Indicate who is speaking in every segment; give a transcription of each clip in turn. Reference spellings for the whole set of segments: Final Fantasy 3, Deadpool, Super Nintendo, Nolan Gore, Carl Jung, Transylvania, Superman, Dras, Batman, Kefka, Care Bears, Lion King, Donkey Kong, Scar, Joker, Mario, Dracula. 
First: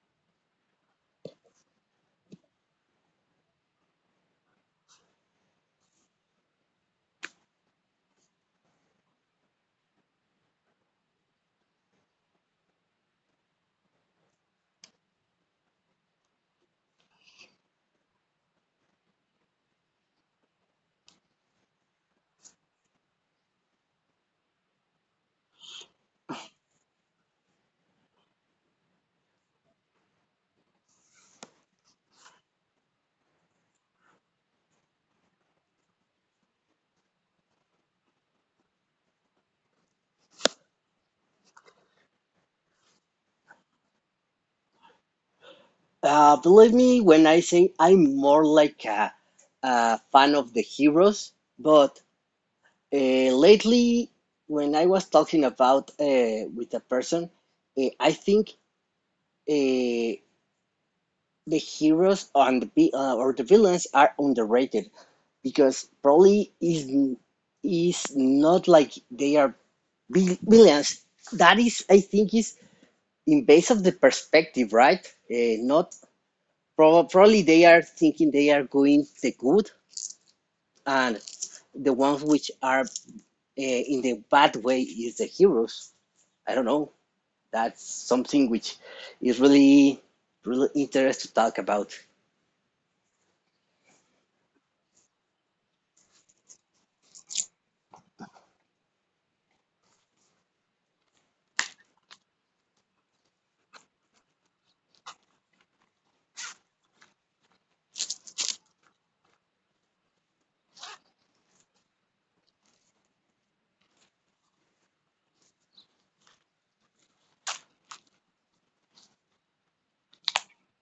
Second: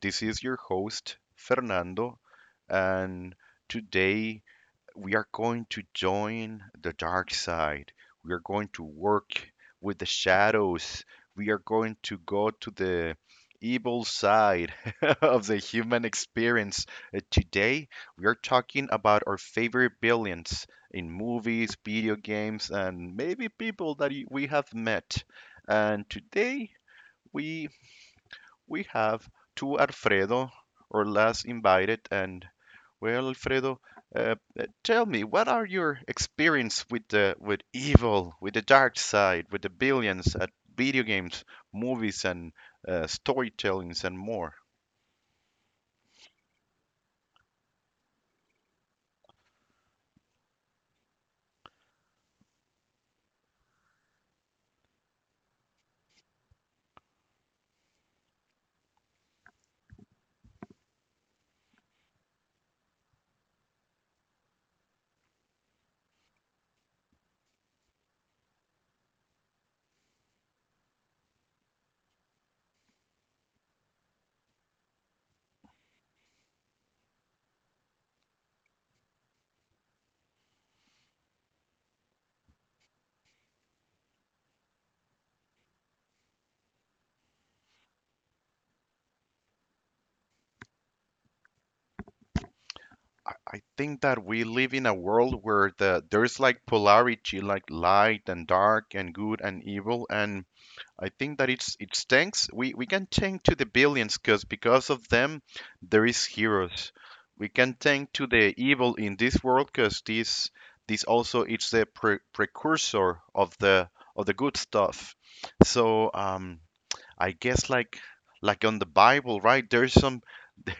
Speaker 1: This is your host, Fernando, and today we are going to join the dark side. We are going to work with the shadows. We are going to go to the evil side of the human experience. Today, we are talking about our favorite villains in movies, video games, and maybe people that we have met. And today, we we have two Alfredo or less invited. And well, Alfredo, tell me, what are your experience with the with evil, with the dark side, with the billions at video games, movies, and storytellings and more?
Speaker 2: Believe me when I say I'm more like a fan of the heroes, but lately, when I was talking about with a person, I think uh, the heroes on the vi- or the villains are underrated because probably is not like they are villains. That is, I think, is in base of the perspective, right? Not Probably they are thinking they are doing the good, and the ones which are in the bad way is the heroes. I don't know. That's something which is really interesting to talk about.
Speaker 1: I think that we live in a world where there's like polarity, like light and dark and good and evil, and I think that it's tanks. We can tank to the billions because of them there is heroes. We can tank to the evil in this world because this also it's the precursor of the good stuff. So I guess like on the Bible, right? There's some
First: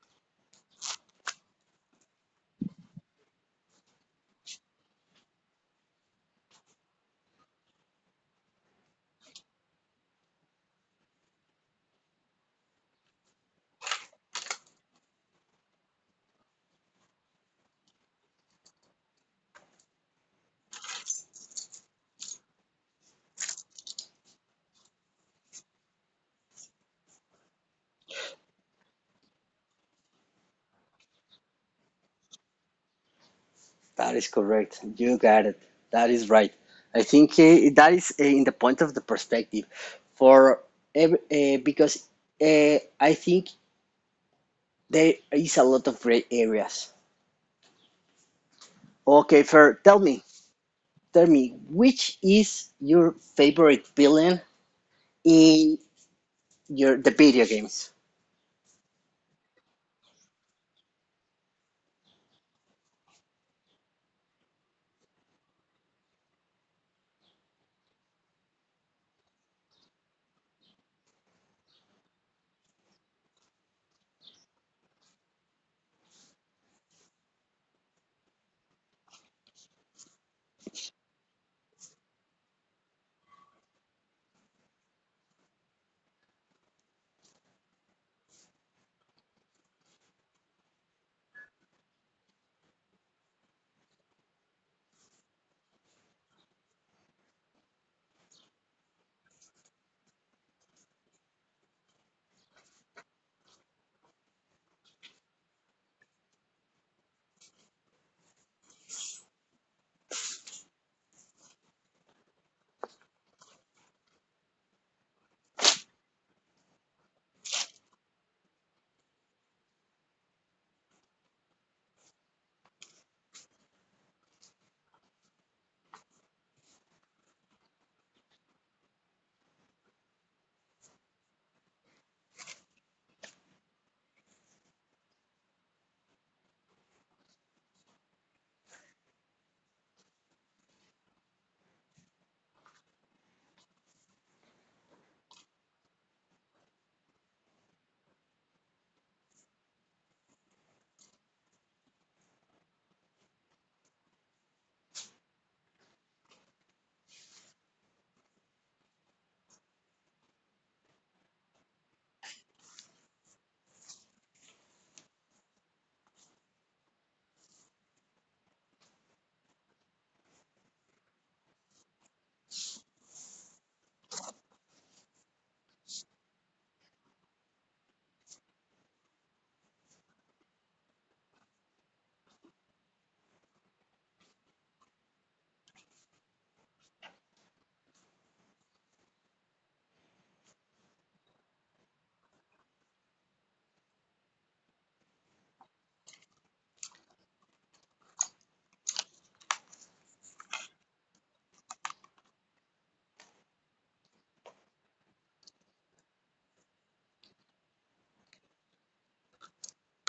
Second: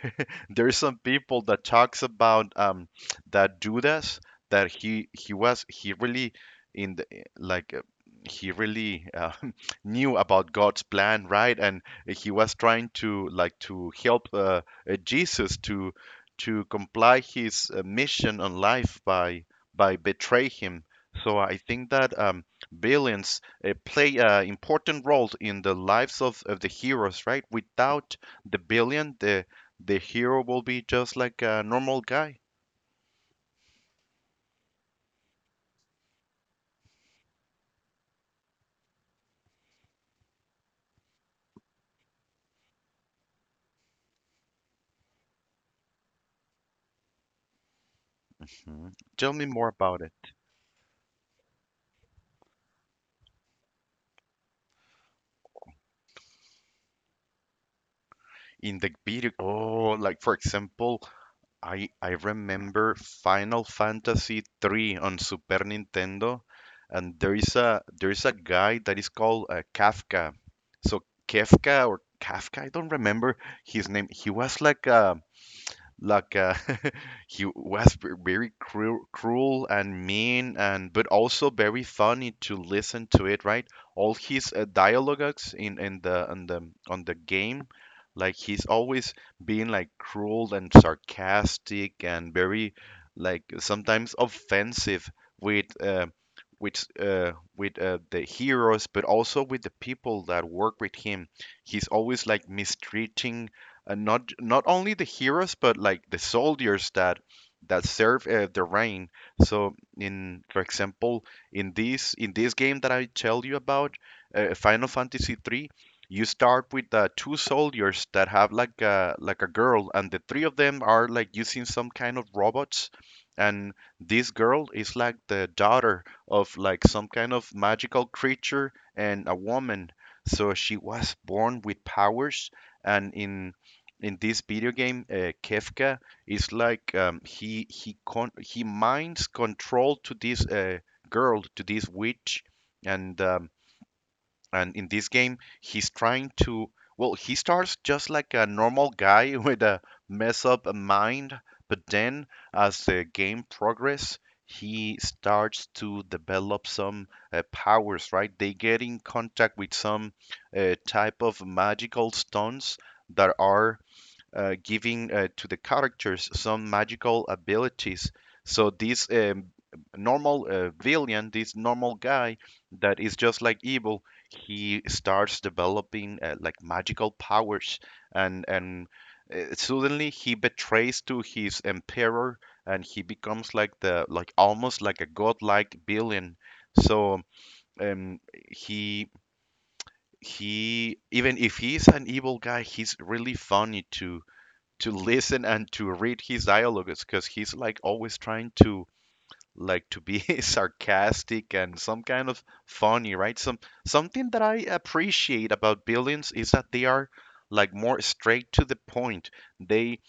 Speaker 1: there's some people that talks about that Judas that he was he really in the like he really knew about God's plan, right? And he was trying to like to help Jesus to comply his mission on life by betray him. So I think that billions play important roles in the lives of the heroes, right? Without the billion, the hero will be just like a normal guy.
Speaker 2: That is correct. You got it. That is right. I think that is in the point of the perspective for every, because I think there is a lot of gray areas.
Speaker 1: Hmm. Tell
Speaker 2: Okay,
Speaker 1: me more
Speaker 2: Fer,
Speaker 1: about it.
Speaker 2: tell me which is your favorite villain in your the video games.
Speaker 1: In the video, oh, like for example, I remember Final Fantasy 3 on Super Nintendo, and there is a guy that is called Kafka. So Kafka or Kafka, I don't remember his name. He was like a like he was very cruel, cruel and mean and but also very funny to listen to it, right, all his dialogues in the on the on the game, like he's always being like cruel and sarcastic and very like sometimes offensive with the heroes but also with the people that work with him, he's always like mistreating and not not only the heroes but like the soldiers that that serve the reign. So in for example in this game that I tell you about, Final Fantasy 3, you start with two soldiers that have like a girl, and the three of them are like using some kind of robots, and this girl is like the daughter of like some kind of magical creature and a woman. So she was born with powers, and in this video game, Kefka is like he he minds control to this girl, to this witch, and um, and in this game, he's trying to. Well, he starts just like a normal guy with a mess up mind, but then as the game progress, he starts to develop some powers. Right, they get in contact with some type of magical stones that are giving to the characters some magical abilities. So this normal villain, this normal guy that is just like evil, he starts developing like magical powers, and suddenly he betrays to his emperor, and he becomes like the like almost like a godlike villain. So um, he he even if he's an evil guy, he's really funny to listen and to read his dialogues because he's like always trying to like to be sarcastic and some kind of funny, right? Some something that I appreciate about villains is that they are like more straight to the point. They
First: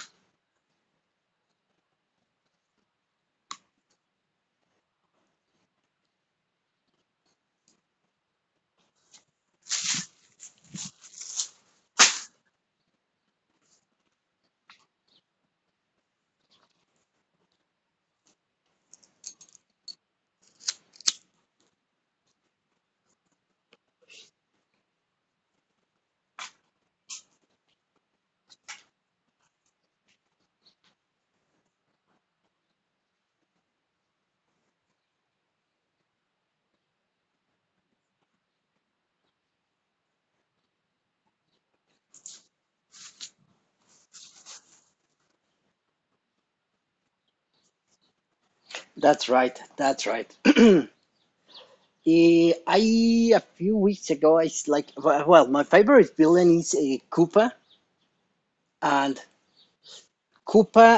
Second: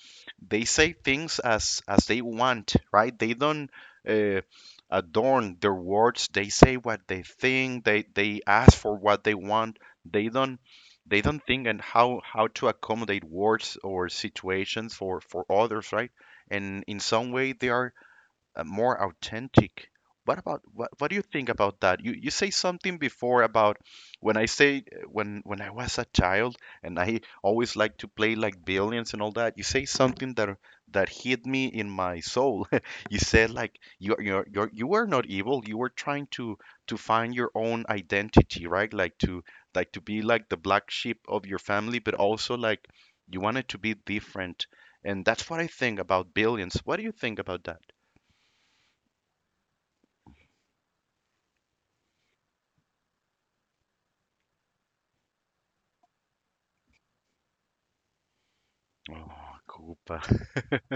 Speaker 1: they say things as they want, right? They don't uh, adorn their words. They say what they think. They ask for what they want. They don't they don't think and how to accommodate words or situations for others, right? And in some way they are more authentic. What about what do you think about that? You say something before about when I say when I was a child and I always like to play like billions and all that. You say something that that hit me in my soul. You said like you were not evil. You were trying to find your own identity, right? Like to be like the black sheep of your family, but also like you wanted to be different. And that's what I think about billions. What do you think about that?
Speaker 2: That's right, that's right. I a few weeks ago I s- like well well, my favorite villain is a Koopa, and
Speaker 1: Oh, Koopa.
Speaker 2: Koopa,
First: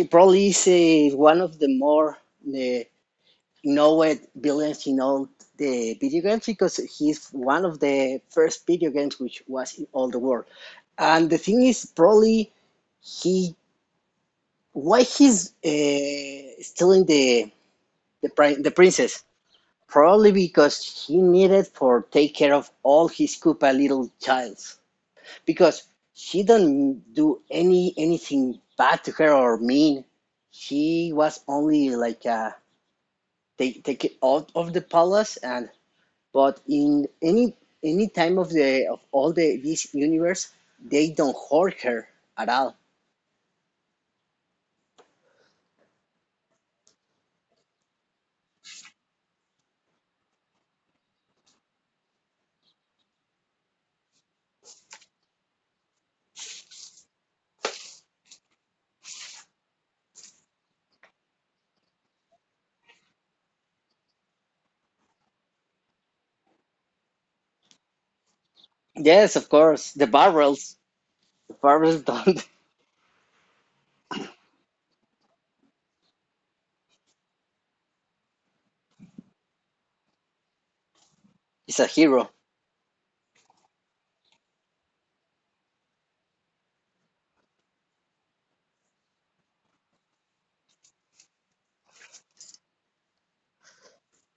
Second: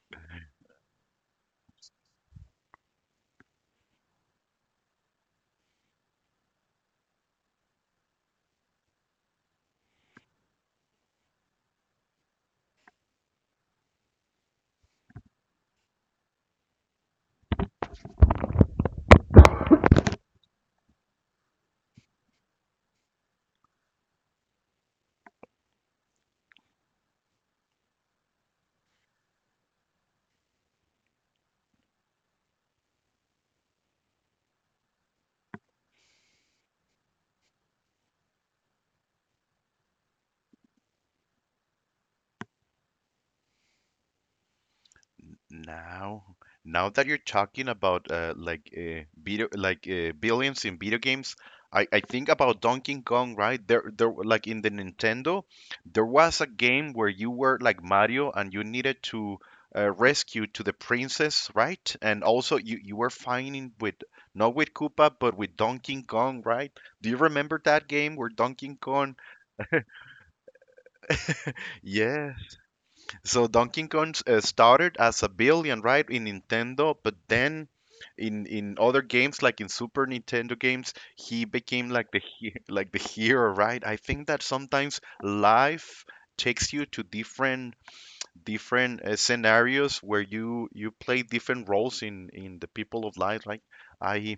Speaker 2: it probably is one of the more eh, known villains in all the video games because he's one of the first video games which was in all the world. And the thing is, probably, he, why he's stealing the the princess? Probably because he needed for take care of all his Koopa little childs. Because she don't do anything bad to her or mean. She was only like take it out of the palace. And but in any time of the of all the this universe they don't hurt her at all.
Speaker 1: Now, now that you're talking about like video, like billions in video games, I think about Donkey Kong, right? There, like in the Nintendo, there was a game where you were like Mario and you needed to rescue to the princess, right? And also you were fighting with not with Koopa but with Donkey Kong, right? Do you remember that game where Donkey Kong?
Speaker 2: Yes, of course, the barrels. The barrels
Speaker 1: Yeah,
Speaker 2: don't.
Speaker 1: so Donkey Kong started as a billion, right, in Nintendo, but then in other games like in Super Nintendo games, he
Speaker 2: Is a
Speaker 1: became like the
Speaker 2: hero.
Speaker 1: he like the hero, right? I think that sometimes life takes you to different different scenarios where you play different roles in the people of life. Like, I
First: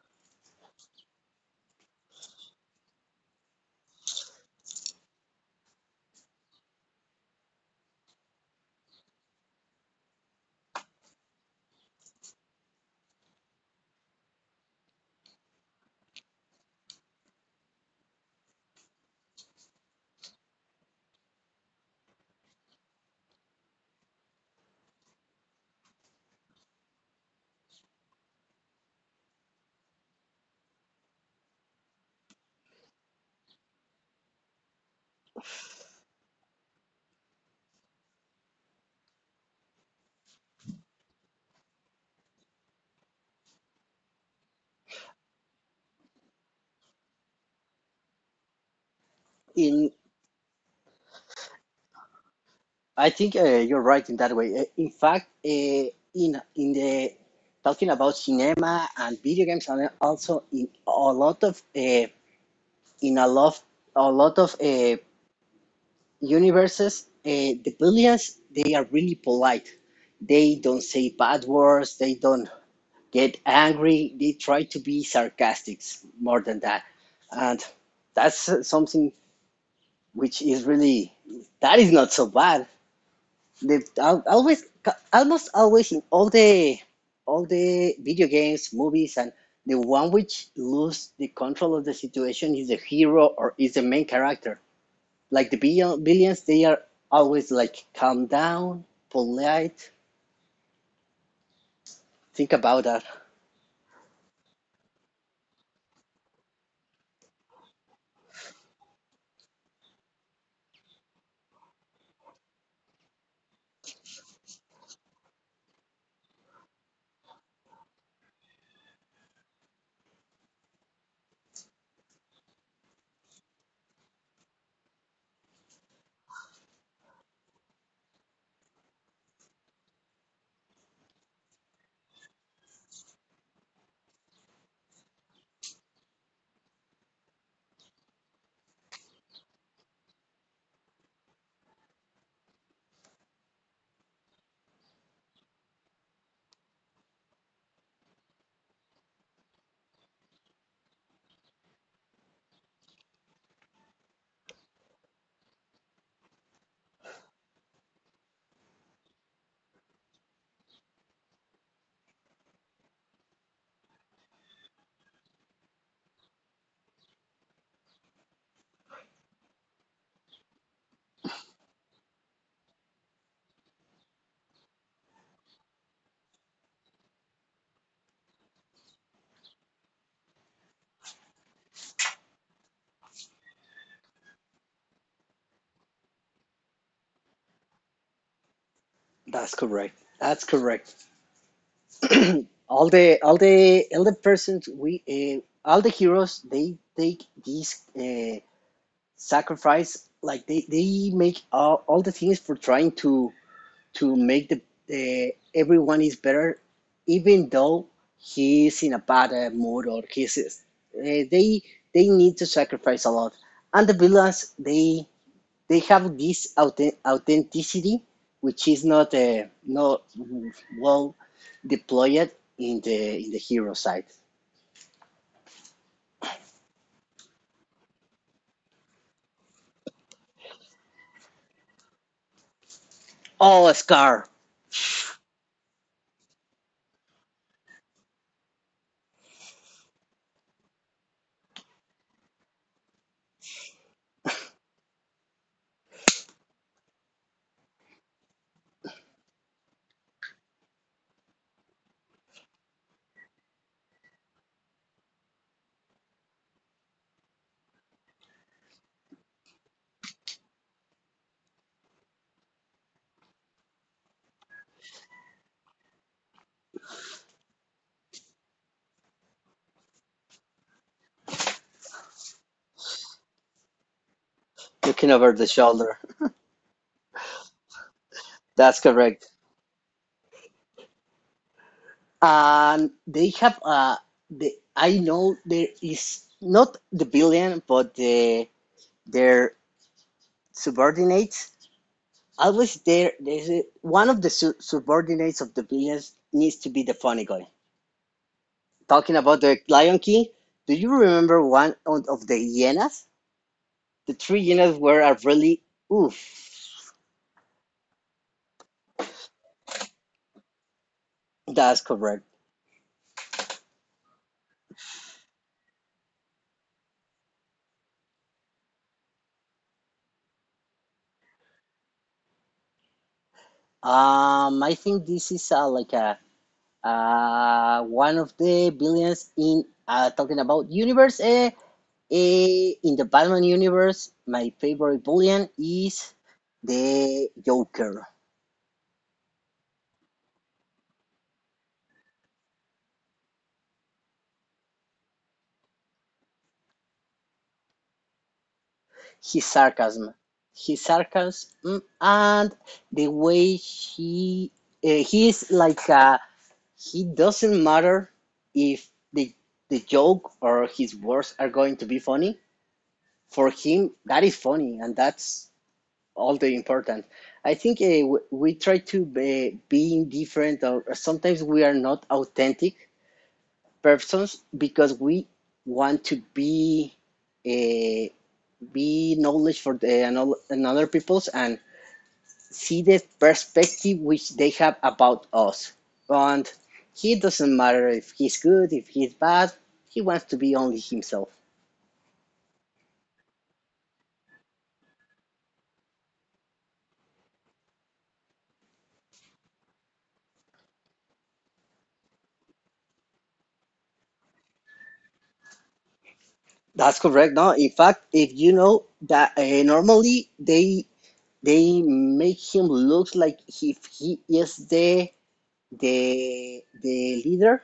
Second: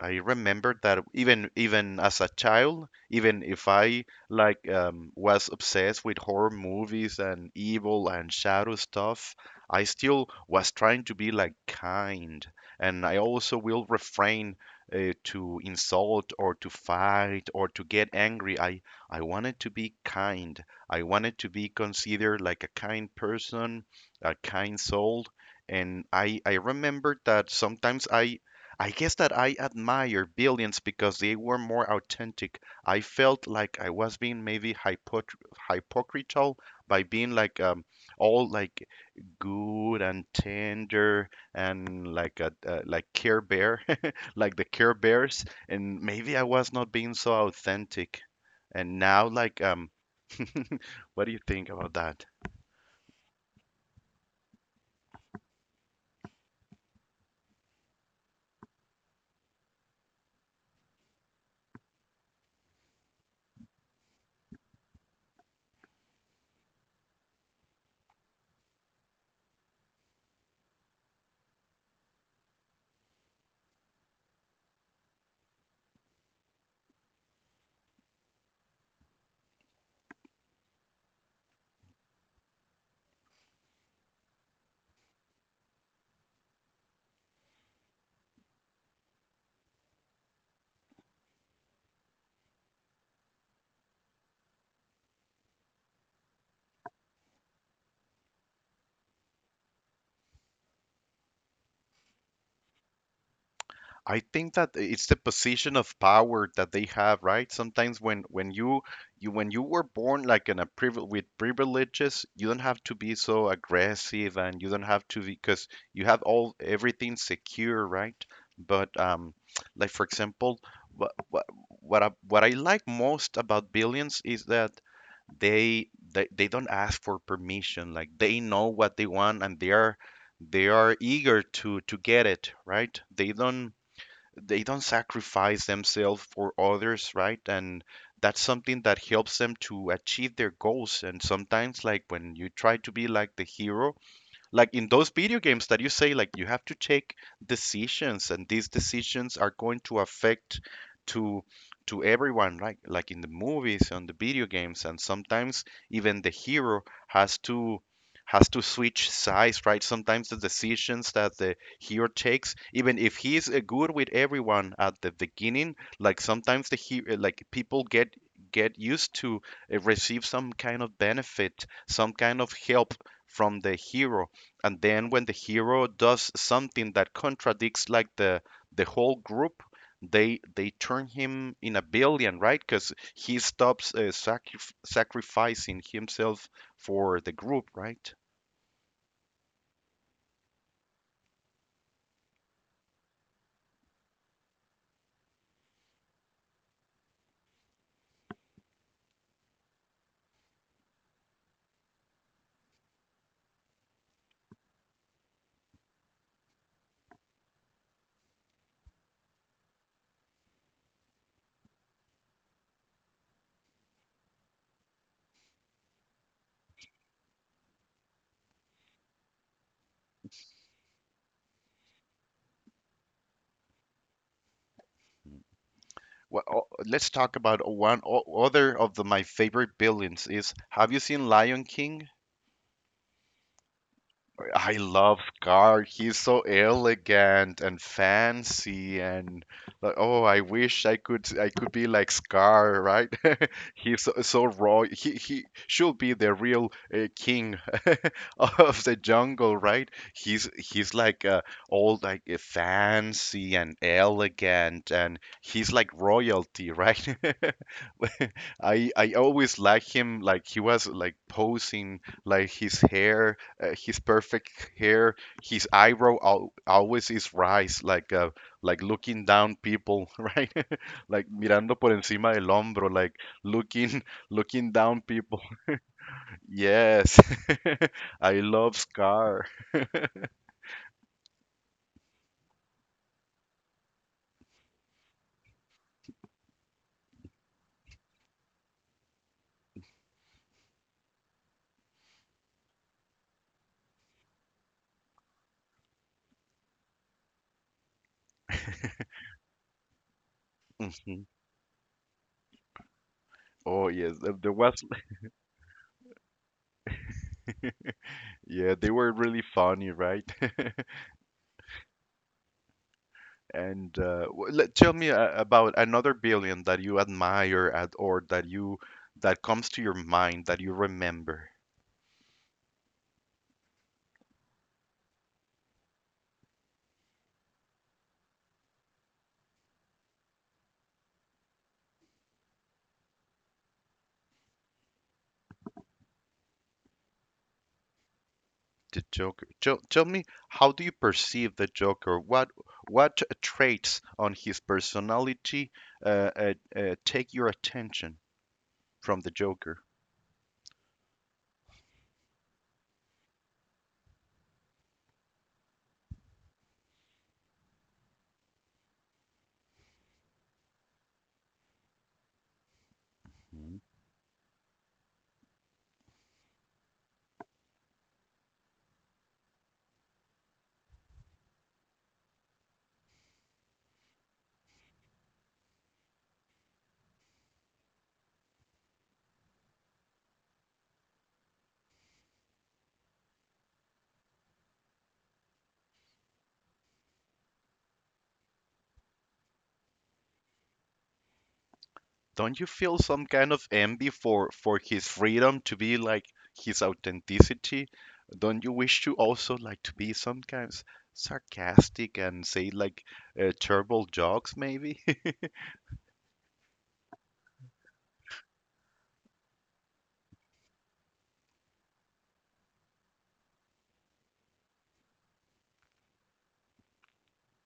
Speaker 1: I remember that even even as a child, even if I like was obsessed with horror movies and evil and shadow stuff, I still was trying to be like kind, and I also will refrain to insult or to fight or to get angry. I wanted to be kind. I wanted to be considered like a kind person, a kind soul, and I remember that sometimes I guess that I admire Billions because they were more authentic. I felt like I was being maybe hypot hypocritical by being like all like good and tender and like a like Care Bear, like the Care Bears, and maybe I was not being so authentic. And now, like,
Speaker 2: In,
Speaker 1: what do you think about that?
Speaker 2: I think you're right in that way. In fact, in the talking about cinema and video games, and also in a lot of in a lot of universes, the villains they are really polite. They don't say bad words. They don't get angry. They try to be sarcastic more than that, and that's something which is really, that is not so bad, always almost always in all the video games, movies. And the one which lose the control of the situation is the hero or is the main character. Like the billions, they are always like calm down, polite, think about that.
Speaker 1: I think that it's the position of power that they have, right? Sometimes when you when you were born like in a with privileges, you don't have to be so aggressive and you don't have to because you have all everything secure, right? But like for example, what what what I like most about Billions is that they they don't ask for permission, like they know what they want and they are eager to get it, right, they don't sacrifice themselves for others, right? And that's something that helps them to achieve their goals. And sometimes, like when you try to be like the hero, like in those video games that you say, like you have to take decisions and these decisions are going to affect to to everyone, right, like in the movies on the video games, and sometimes even the hero has to has to switch sides, right, sometimes the decisions that the hero takes, even if he's good with everyone at the beginning, like sometimes the he like people get used to receive some kind of benefit, some kind of help from the hero, and then when the hero does something that contradicts like the whole group, they turn him in a villain, right, because he stops sacrificing himself for the group, right.
Speaker 2: That's correct, that's correct. All the all the all the persons we all the heroes, they take this sacrifice, like they make all the things for trying to make the everyone is better, even though he is in a bad mood, or he's they need to sacrifice a lot. And the villains, they have this authenticity which is not not well deployed in the hero side.
Speaker 1: Well, let's talk about one other of the, my favorite villains is, have you seen Lion King?
Speaker 2: Oh, Scar.
Speaker 1: I love Scar. He's so elegant and fancy and like, oh, I wish I could be like Scar, right? He's so, so raw. He should be the real king of the jungle, right? He's like all like fancy and elegant and he's like royalty, right? I always like him like he was like posing like his hair his perfect hair, his eyebrow al always is raised, like looking down people, right? Like mirando por encima del hombro, like looking looking down
Speaker 2: Looking over
Speaker 1: people.
Speaker 2: the shoulder.
Speaker 1: Yes, I love
Speaker 2: That's correct.
Speaker 1: Scar.
Speaker 2: And they have the, I know there is not the billion, but the their subordinates, always there there's a, one of the subordinates of the billions needs to be the funny guy. Talking about The Lion King, do you
Speaker 1: Mhm.
Speaker 2: remember one of the hyenas?
Speaker 1: Oh
Speaker 2: The
Speaker 1: yes, there
Speaker 2: three
Speaker 1: there
Speaker 2: hyenas
Speaker 1: was.
Speaker 2: were a really oof.
Speaker 1: Yeah, they were really funny, right?
Speaker 2: That's correct.
Speaker 1: And let, tell me about another billion that you admire at, or that you that comes to your mind that you remember.
Speaker 2: I think this is like a one of the billions in talking about universe. In the Batman universe, my favorite villain is the Joker.
Speaker 1: The Joker. Tell me, how do you perceive the Joker? What traits on his personality take your attention from the
Speaker 2: His
Speaker 1: Joker?
Speaker 2: sarcasm, his sarcasm, and the way he uh, he like uh, he doesn't matter if the the joke or his words are going to be funny. For
Speaker 1: Mhm.
Speaker 2: him, that is funny, and that's all the important. I think we try to be, being different, or sometimes we are not authentic persons because we want to uh, be knowledge for the another peoples and see the perspective which they have about us. And he doesn't matter if he's good, if he's bad, he wants to be only himself.
Speaker 1: Don't you feel some kind of envy for his freedom to be like his authenticity? Don't you wish to also like to be sometimes sarcastic and say like terrible jokes maybe?
Speaker 2: That's correct. No, in fact, if you know that normally they make him look like if he is the leader,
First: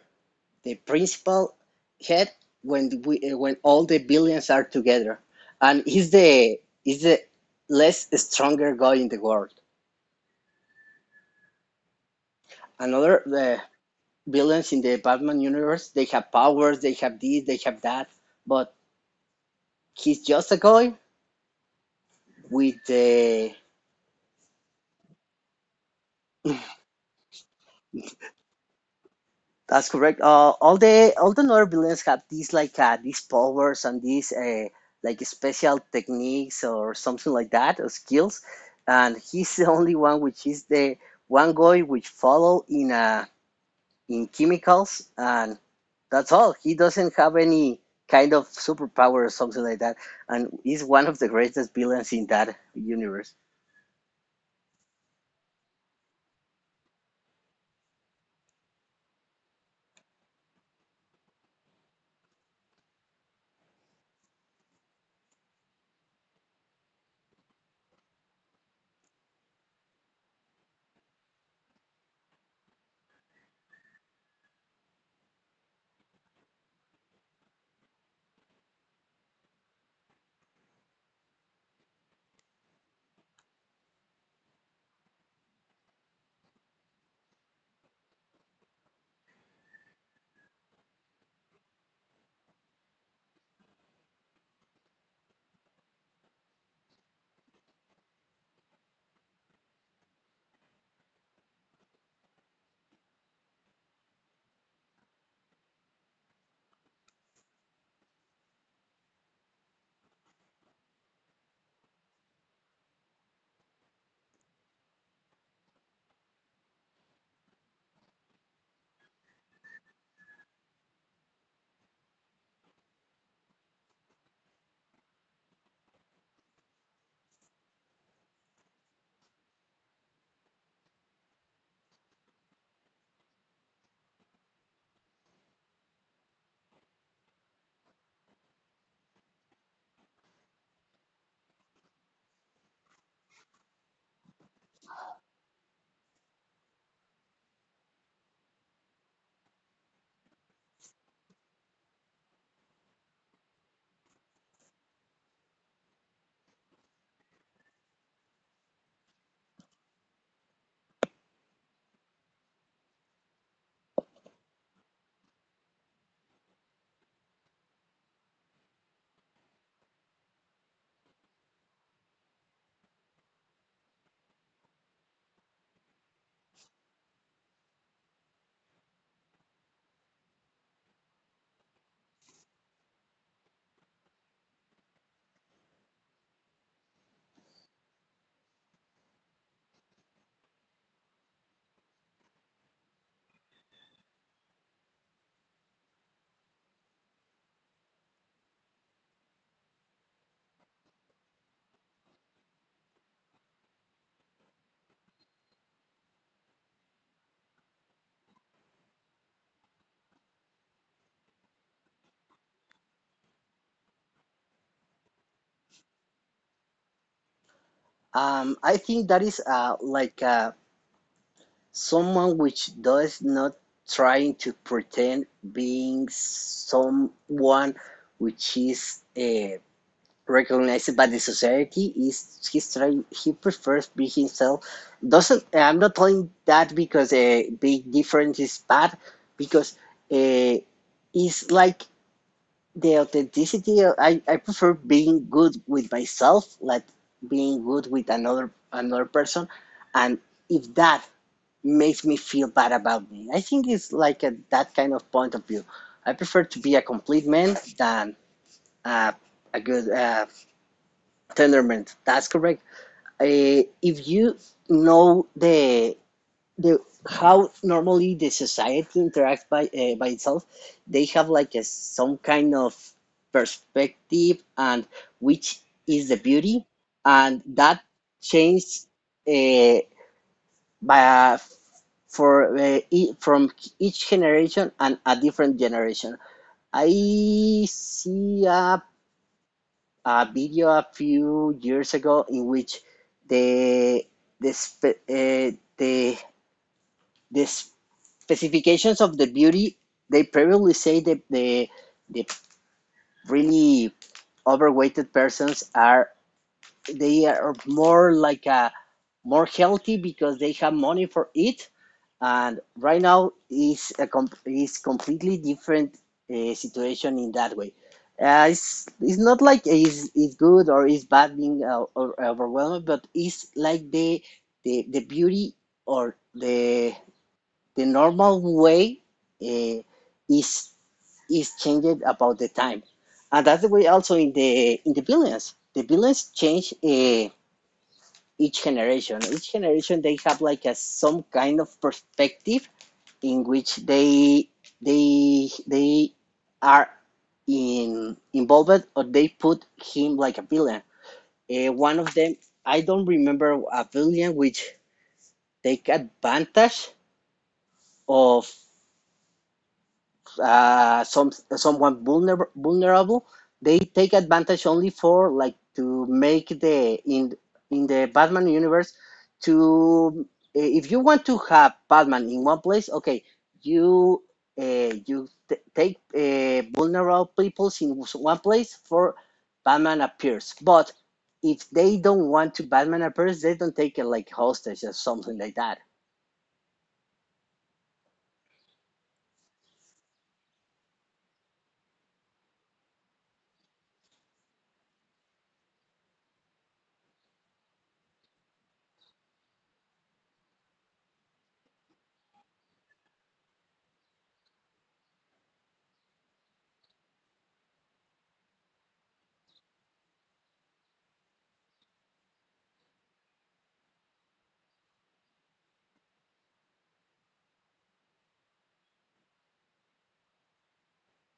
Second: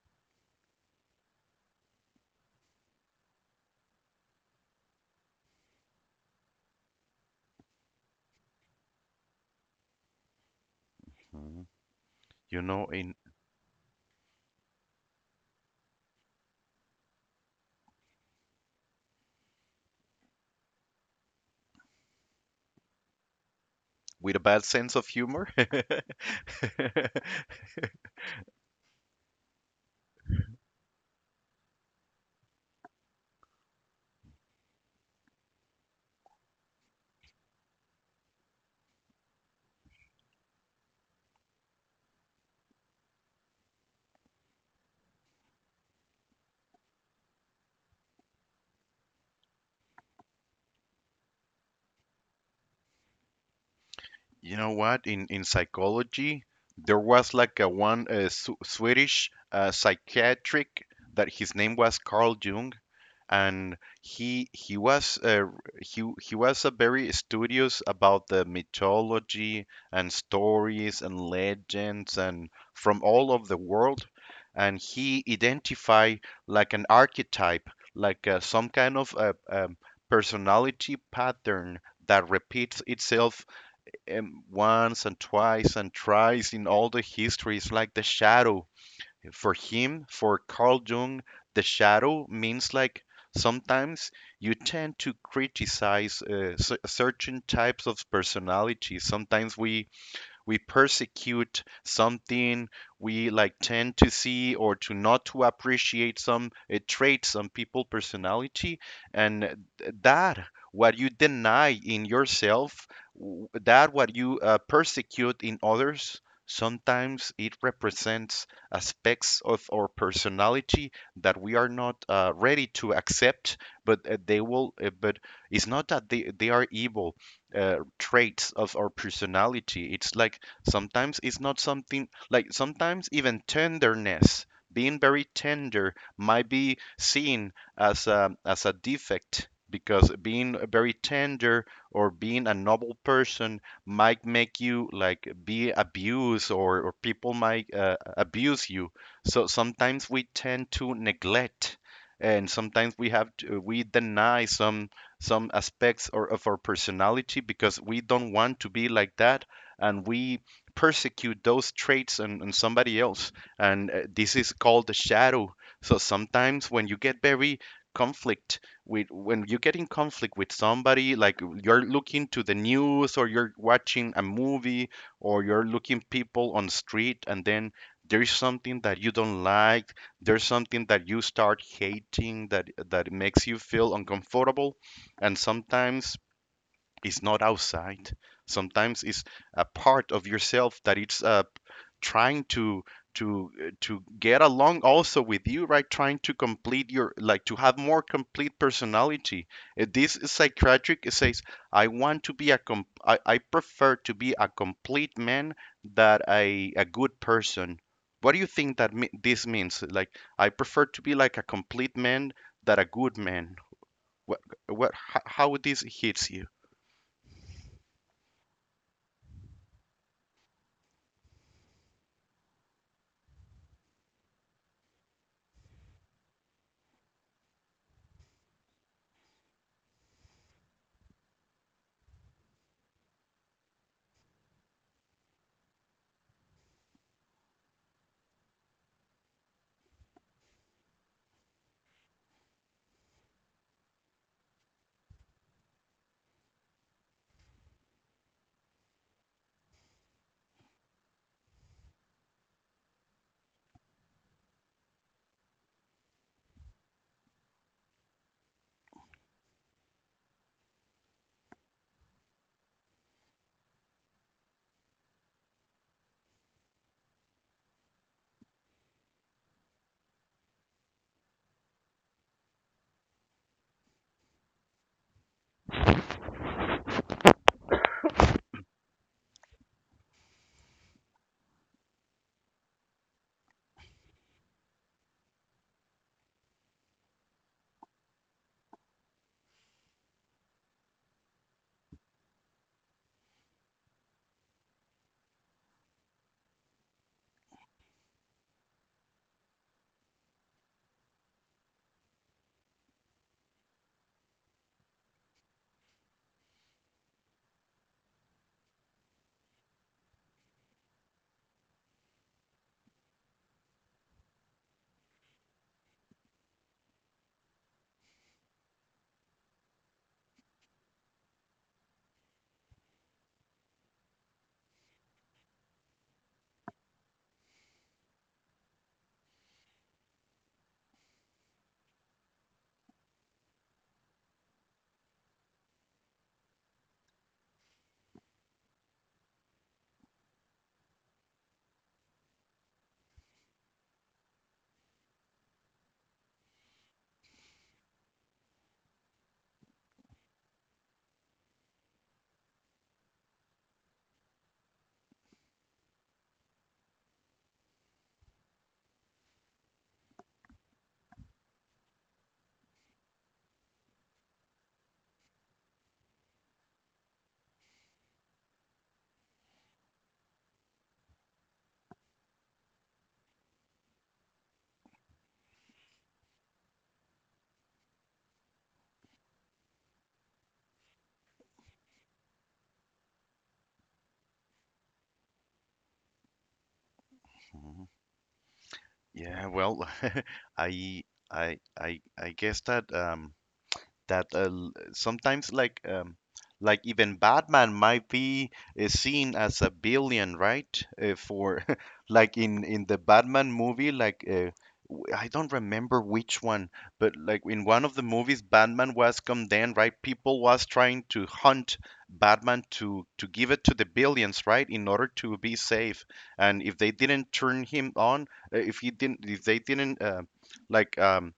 Speaker 2: the principal head, when when all the billions are together, and he's the is the less stronger guy in the world.
Speaker 1: Mhm. You know, in
Speaker 2: Another, the villains in the Batman universe, they have powers, they have this, they have that, but he's just a guy with the.
Speaker 1: with a bad sense of humor.
Speaker 2: That's correct. All the all the Nor villains have these like these powers and these like special techniques or something like that or skills. And he's the only one which is the one guy which follow in chemicals, and that's all. He doesn't have any kind of superpower or something like that, and he's one of the greatest villains in that universe.
Speaker 1: You know what? In psychology, there was like a one Sw- Swedish psychiatric that his name was Carl Jung, and he was he was a very studious about the mythology and stories and legends and from all of the world, and he identified like an archetype, like some kind of personality pattern that repeats itself once and twice and thrice in all the history. It's like the shadow. For him, for Carl Jung, the shadow means like sometimes you tend to criticize certain types of personality. Sometimes we persecute something we like tend to see or to not to appreciate some a trait some people personality and that what you deny in yourself that what you persecute in others sometimes it represents aspects of our personality that we are not ready to accept but they will but it's not that they are evil traits of our personality. It's like sometimes it's not something like sometimes even tenderness, being very tender, might be seen as as a defect because being very tender or being a noble person might make you like be abused or people might abuse you. So sometimes we tend to neglect and sometimes we have we deny some aspects or of our personality because we don't want to be like that and we persecute those traits and somebody else and this is called the shadow so sometimes when you get very conflict with when you get in conflict with somebody like you're looking to the news or you're watching a movie or you're looking people on street and then there's something that you don't like there's something that you start hating that that makes you feel uncomfortable and sometimes it's not outside. Sometimes it's a part of yourself that it's trying to to get along also with you, right? Trying to complete your like to have more complete personality. This is psychiatric It says, I want to be a com- I prefer to be a complete man than a good person. What do you think that me- this means? Like I prefer to be like a complete man than a good man. What, how would this hits you?
Speaker 2: I think that is like someone which does not trying to pretend being someone which is recognized by the society. Is he's trying, he prefers being himself. Doesn't, I'm not telling that because a big difference is bad, because uh, it's like the authenticity. I prefer being good with myself, like being good with another person. And if that makes me feel bad about me, I think it's like that kind of point of view. I prefer to be a complete man than uh, a good tenderman. That's correct. If you know the how normally the society interacts by itself, they have like a some kind of perspective. And which is the beauty, and that changed uh, by from each generation and a different generation. I see a video a few years ago in which the the spe- the this specifications of the beauty, they probably say that the really overweighted persons are, they are more like a more healthy because they have money for it. And right now is a is completely different situation in that way. It's not like is good or is bad being or overwhelmed, but it's like the beauty or the the normal way uh, is is changed about the time. And that's the way also in the billions. The billions change each generation. Each generation they have like a some kind of perspective in which they are in involved, or they put him like a villain. One of them, I don't remember a villain which take advantage of. Some someone vulnerable, they take advantage only for like to make the, in the Batman universe, to if you want to have Batman in one place, okay, you you take vulnerable peoples in one place for Batman appears. But if they don't want to Batman appears, they don't take it like hostage or something like that.
Speaker 1: Mhm. Yeah, well, I, I guess that that sometimes like even Batman might be seen as a billion, right? For like in the Batman movie, like I don't remember which one, but like in one of the movies, Batman was condemned, right? People was trying to hunt Batman to give it to the billions, right, in order to be safe. And if they didn't turn him on, if he didn't, if they didn't like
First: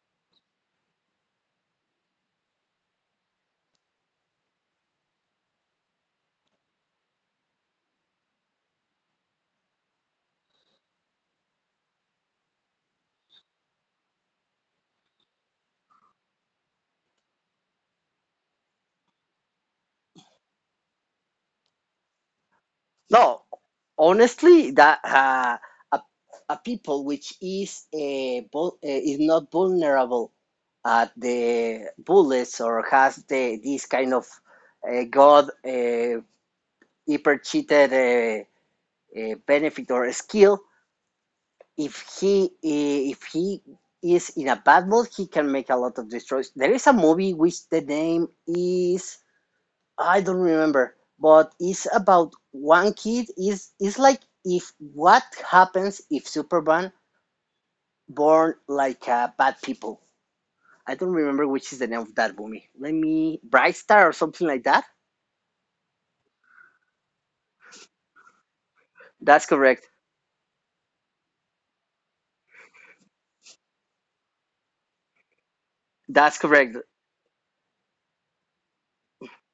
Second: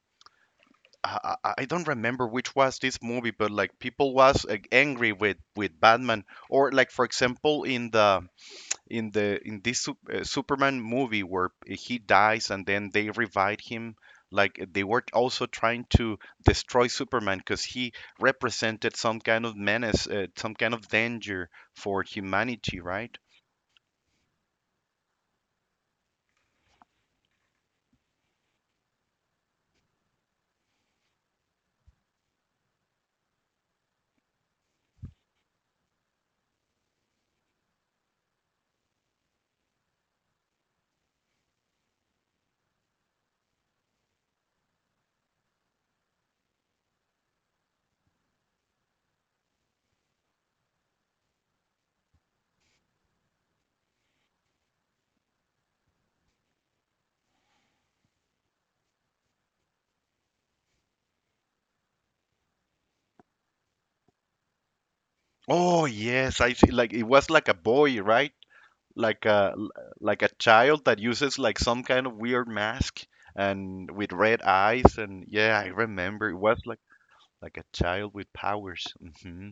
Speaker 1: I, don't remember which was this movie, but like people was like, angry with Batman, or like for example in the in this sup- Superman movie where he dies and then they revive him. Like they were also trying to destroy Superman because he represented some kind of menace, some kind of danger for humanity, right?
Speaker 2: No, honestly, that a, a people which is is not vulnerable at the bullets, or has the this kind of god hyper cheated benefit or skill. If he uh, if he is in a bad mood, he can make a lot of destroys. There is a movie which the name is, I don't remember, but it's about one kid. Is it's like if what happens if Superman born like a bad people. I don't remember which is the name of that movie. Let me, Bright Star or something like that.
Speaker 1: Oh yes, I see. Like it was like a boy, right? Like
Speaker 2: That's
Speaker 1: a
Speaker 2: correct.
Speaker 1: like a child that uses like some kind of weird mask and with red eyes and yeah I remember
Speaker 2: That's
Speaker 1: it was
Speaker 2: correct.
Speaker 1: like a child with powers. Hmm,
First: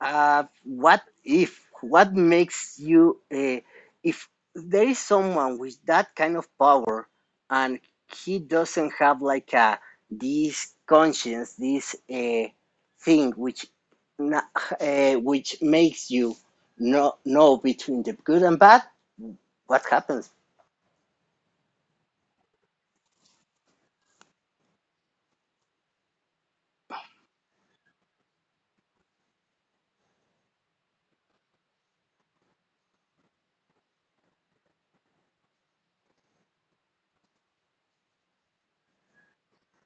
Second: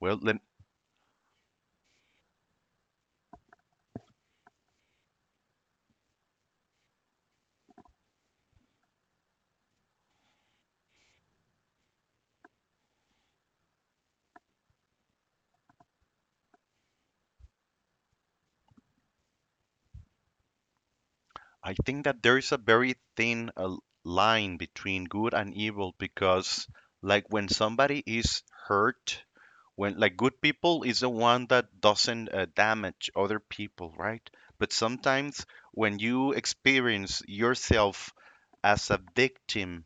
Speaker 1: well then
Speaker 2: What if? What makes you? If there is someone with that kind of power, and he doesn't have like a this conscience, this thing which, na- which makes you know between the good and bad, what happens?
Speaker 1: I think that there is a very thin line between good and evil because like when somebody is hurt when like good people is the one that doesn't damage other people, right? But sometimes when you experience yourself as a victim,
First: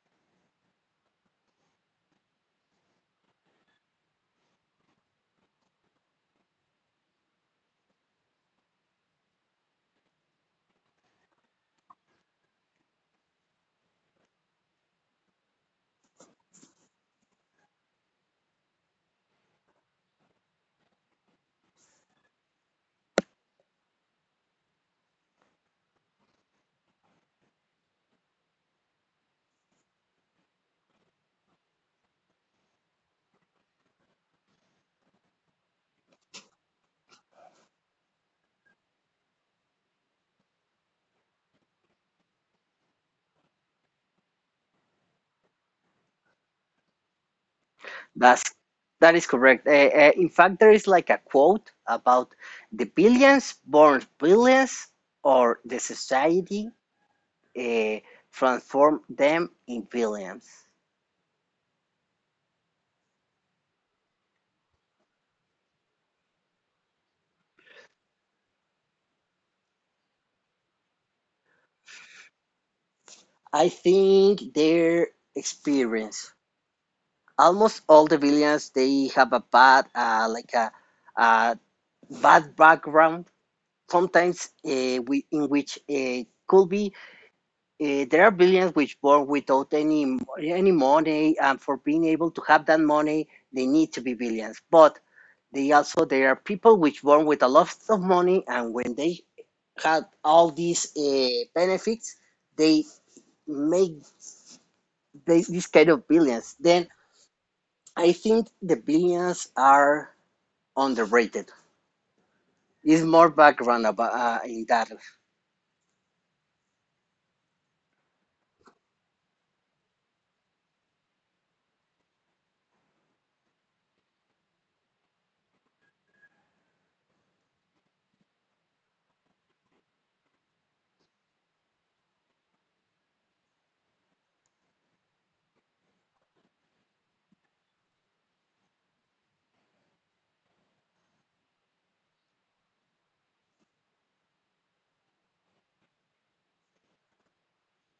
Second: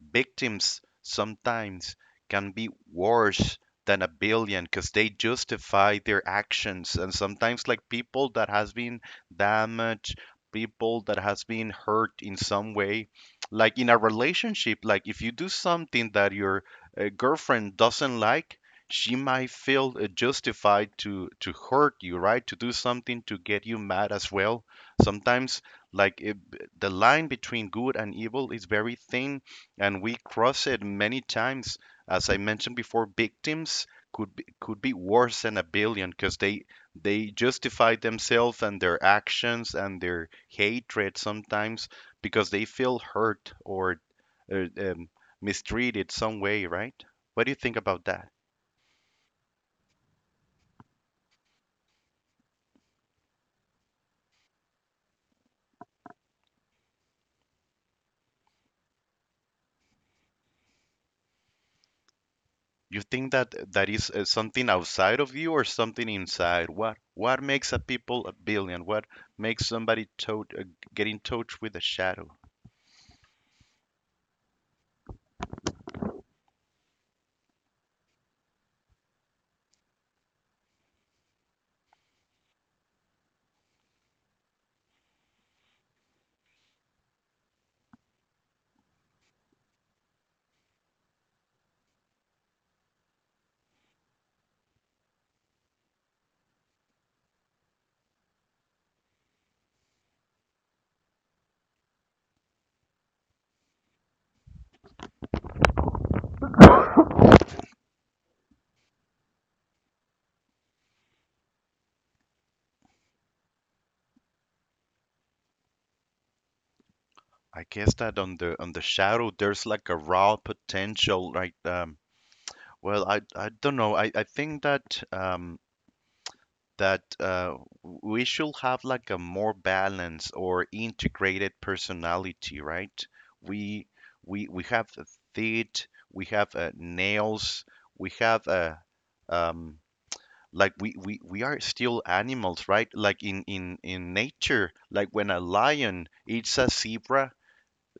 Speaker 1: victims sometimes can be worse than a billion because they justify their actions and sometimes like people that has been damaged, people that has been hurt in some way, like in a relationship, like if you do something that your girlfriend doesn't like, she might feel justified to hurt you, right? To do something to get you mad as well. Sometimes like it, the line between good and evil is very thin and we cross it many times. As I mentioned before, victims could be worse than a billion because they justify themselves and their actions and their hatred sometimes because they feel hurt or uh, um, mistreated some way, right? What do you think about that?
Speaker 2: That's that is correct. In fact, there is like a quote about the billions born billions or the society uh, transform them in villains.
Speaker 1: You think that that is something outside of you or something inside? What makes a people a billion? What makes somebody get in touch with a shadow?
Speaker 2: I think their experience. Almost all the villains, they have a bad, a bad background. Sometimes in which could be there are villains which born without any money, and for being able to have that money, they need to be villains. But they also there are people which born with a lot of money, and when they had all these benefits, they make this, this kind of billions. Then I think the billions are underrated. It's more background about in that.
Speaker 1: I guess that on the shadow there's like a raw potential, right? Um, well I don't know, I think that that we should have like a more balanced or integrated personality, right? We we have the feet, we have nails, we have um like we, we are still animals, right? Like in nature, like when a lion eats a zebra,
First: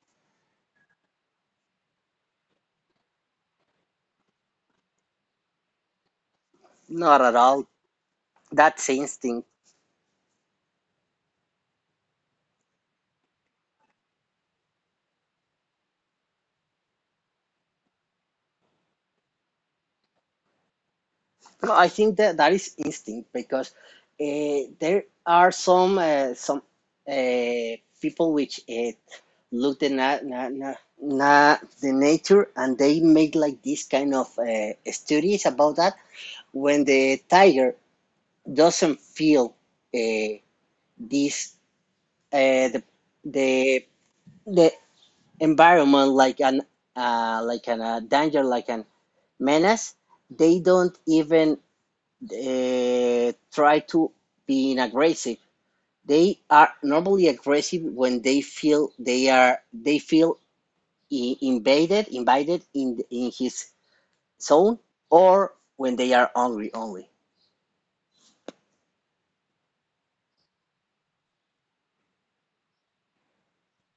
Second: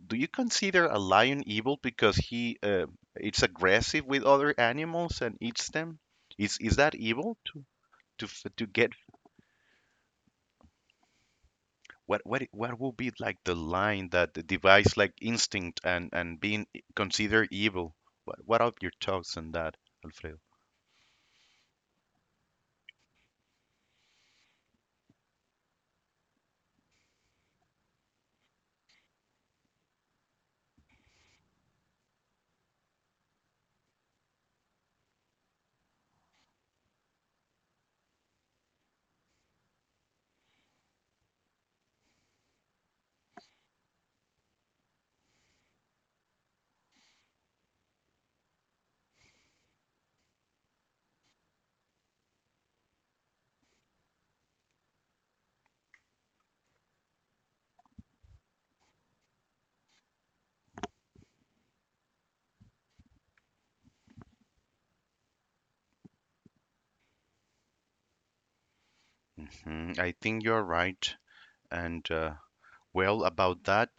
Speaker 1: do you consider a lion evil because he it's aggressive with other animals and eats them? Is that
Speaker 2: Not at
Speaker 1: evil to
Speaker 2: all.
Speaker 1: to
Speaker 2: That's
Speaker 1: get
Speaker 2: instinct.
Speaker 1: what what will be like the line that divides like instinct and being I- considered evil? What are your thoughts on that, Alfredo?
Speaker 2: No, I think that that is instinct because there are some uh, people which look the the nature, and they make like this kind of studies about that. When the tiger doesn't feel uh, this, uh, the, the the environment like an danger, like an menace, they don't even try to be aggressive. They are normally aggressive when they feel I- invaded invited in his zone, or when they are hungry only.
Speaker 1: Hmm, I think you're right, and well, about that,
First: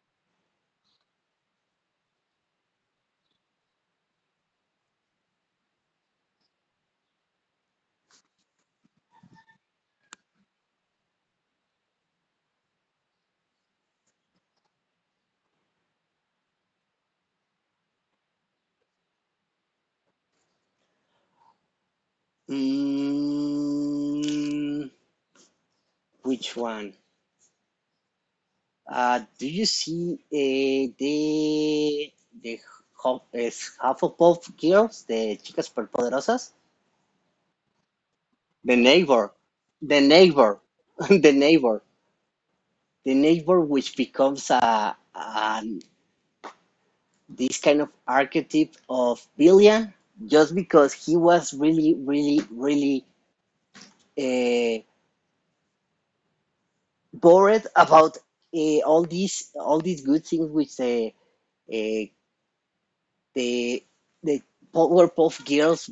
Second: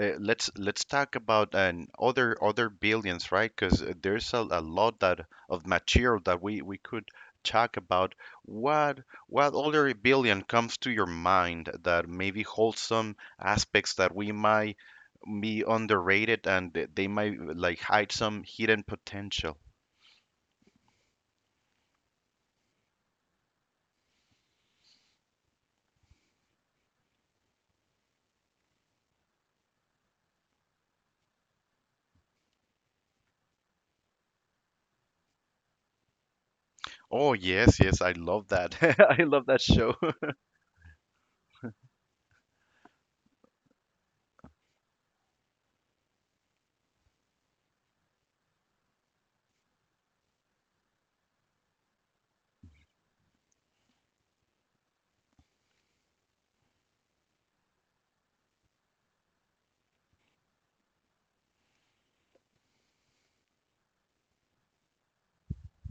Speaker 1: let's talk about an other other billions, right? Because there's a lot that of material that we could talk about. What what other billion comes to your mind that maybe holds some aspects that we might be underrated and they might like hide some hidden potential?
Speaker 2: Mm. Which one? Do you see the Hufflepuff girls, the chicas superpoderosas?
Speaker 1: Oh yes, yes, I love
Speaker 2: The
Speaker 1: that. I
Speaker 2: neighbor,
Speaker 1: love that show.
Speaker 2: the neighbor, the neighbor, which becomes a this kind of archetype of Billion, just because he was really, really, really uh, bored about all these good things which the uh, the the Powerpuff Girls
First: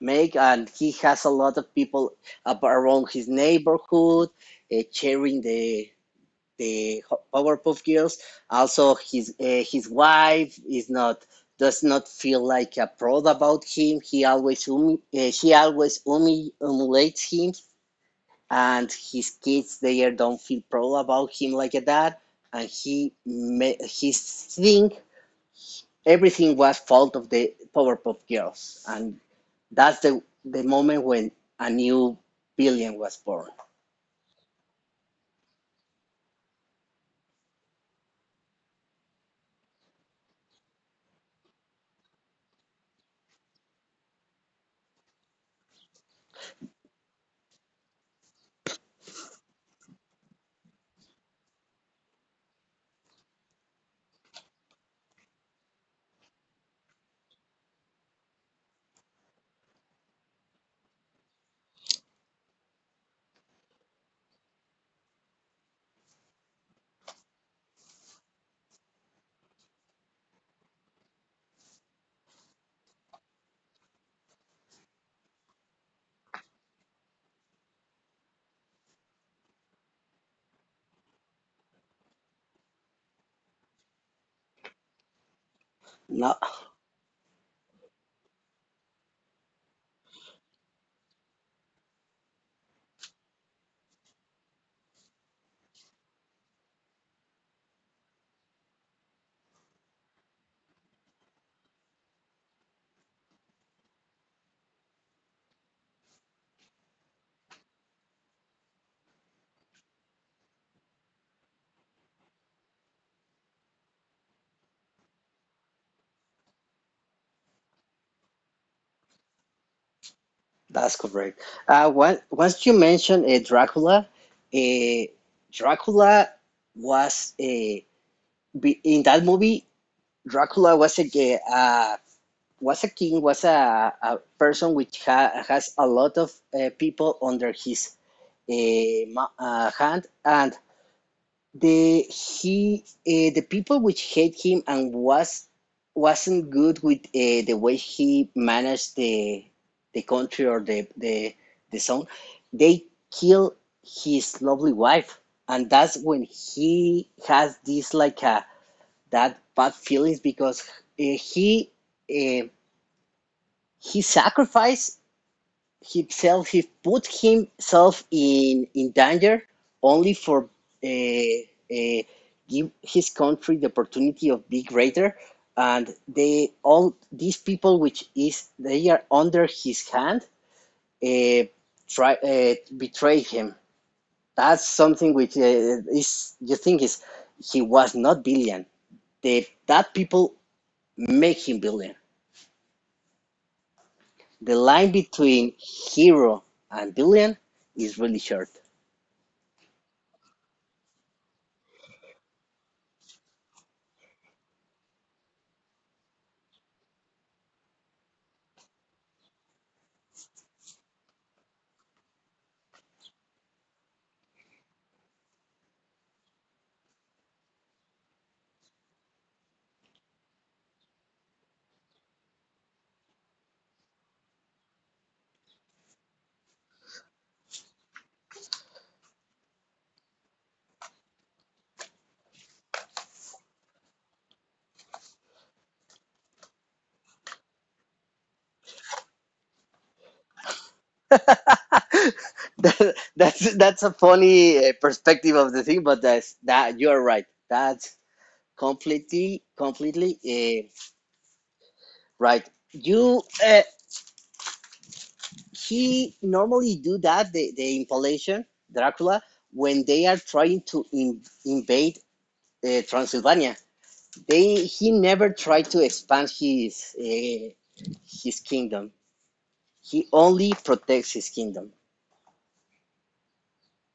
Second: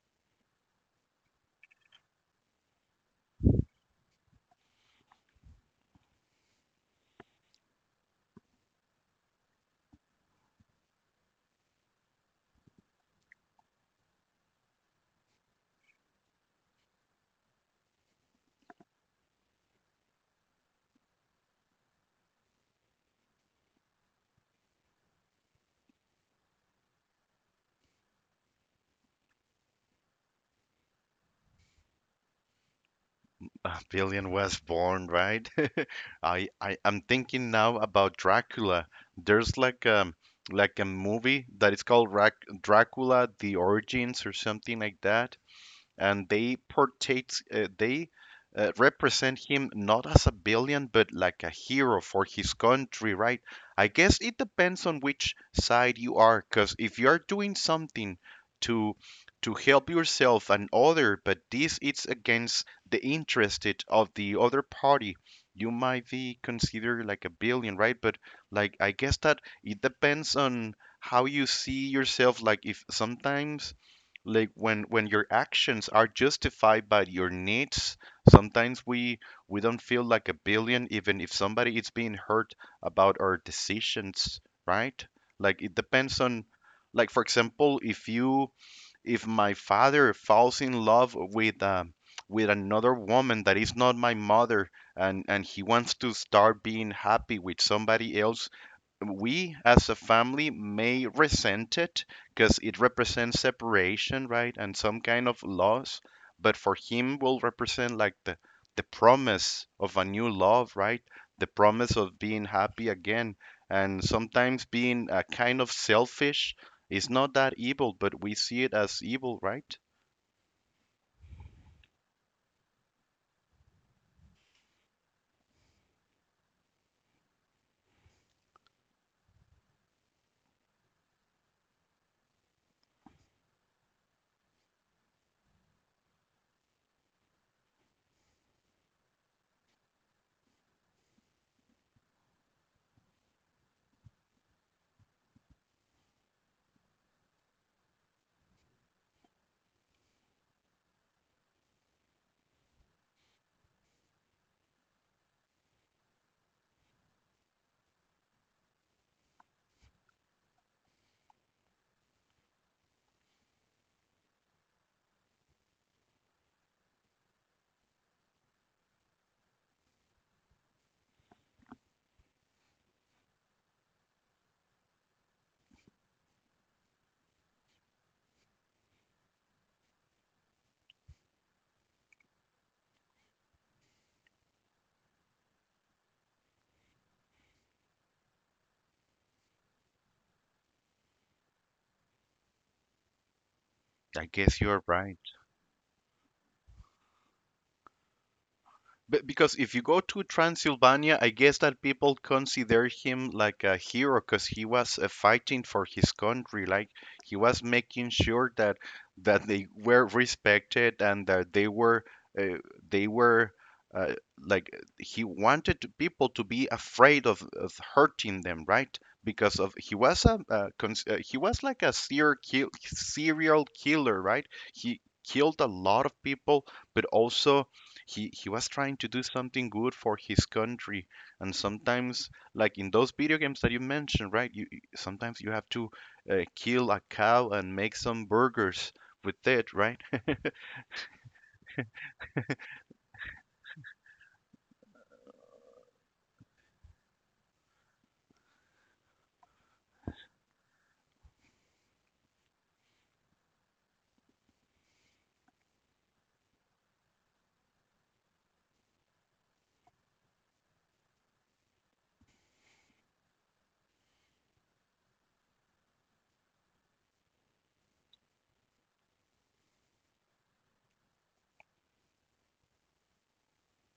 Speaker 2: make, and he has a lot of people around his neighborhood cheering the Powerpuff Girls. Also, his wife is not does not feel like a prod about him. He always she always humiliates him, and his kids, they don't feel proud about him like that. And he think everything was fault of the Powerpuff Girls, and that's the moment when a new villain was born.
Speaker 1: Billion was born, right? I, I'm thinking now about Dracula. There's like a movie that is called Rac Dracula: The Origins or something like that, and they portray, they represent him not as a villain but like a hero for his country, right? I guess it depends on which side you are because if you are doing something to to help yourself and other but this it's against the interest of the other party, you might be considered like a villain, right? But like I guess that it depends on how you see yourself, like if sometimes like when your actions are justified by your needs, sometimes we don't feel like a billion even if somebody is being hurt about our decisions, right? Like it depends
Speaker 2: No,
Speaker 1: on like for example if you if my father falls in love with another woman that is not my mother and he wants to start being happy with somebody else, we as a family may resent it because it represents separation, right, and some kind of loss. But for him, will represent like the promise of a new love, right? The promise of being happy again. And sometimes being a kind of selfish is not that evil, but we see it as evil, right?
Speaker 2: that's correct. Once you mentioned Dracula, uh, Dracula was a in that movie. Dracula was a, uh, was a king, was a person which has a lot of people under his uh, hand. And the people which hate him and was wasn't good with the way he managed the country or the zone, they kill his lovely wife. And that's when he has this like a that bad feelings, because uh, he uh, he sacrificed himself, he put himself in danger only for uh, uh, give his country the opportunity of being greater. And they all these people which is they are under his hand uh, try betray him. That's something which is, you think, is he was not billion, the that people make him billion.
Speaker 1: I
Speaker 2: The
Speaker 1: guess you're
Speaker 2: line
Speaker 1: right.
Speaker 2: between hero and billion is really short.
Speaker 1: But because if you go to Transylvania, I guess that people consider him like a hero because he was fighting for his country. Like he was making sure that that they were respected and that uh, they were uh, like he wanted to- people to be afraid of hurting them, right? Because of he was a he was like a serial kill- serial killer, right? He killed a lot of people, but also he was trying to do something good for his country, and sometimes like in those video games that you mentioned, right, you sometimes you have to kill a cow and make some burgers with it, right?
Speaker 2: that, that's a funny perspective of the thing, but that's, that you are right. That's completely right. You he normally do that, the Impalation, Dracula, when they are trying to in, invade Transylvania. They he never tried to expand his kingdom. He only protects his kingdom.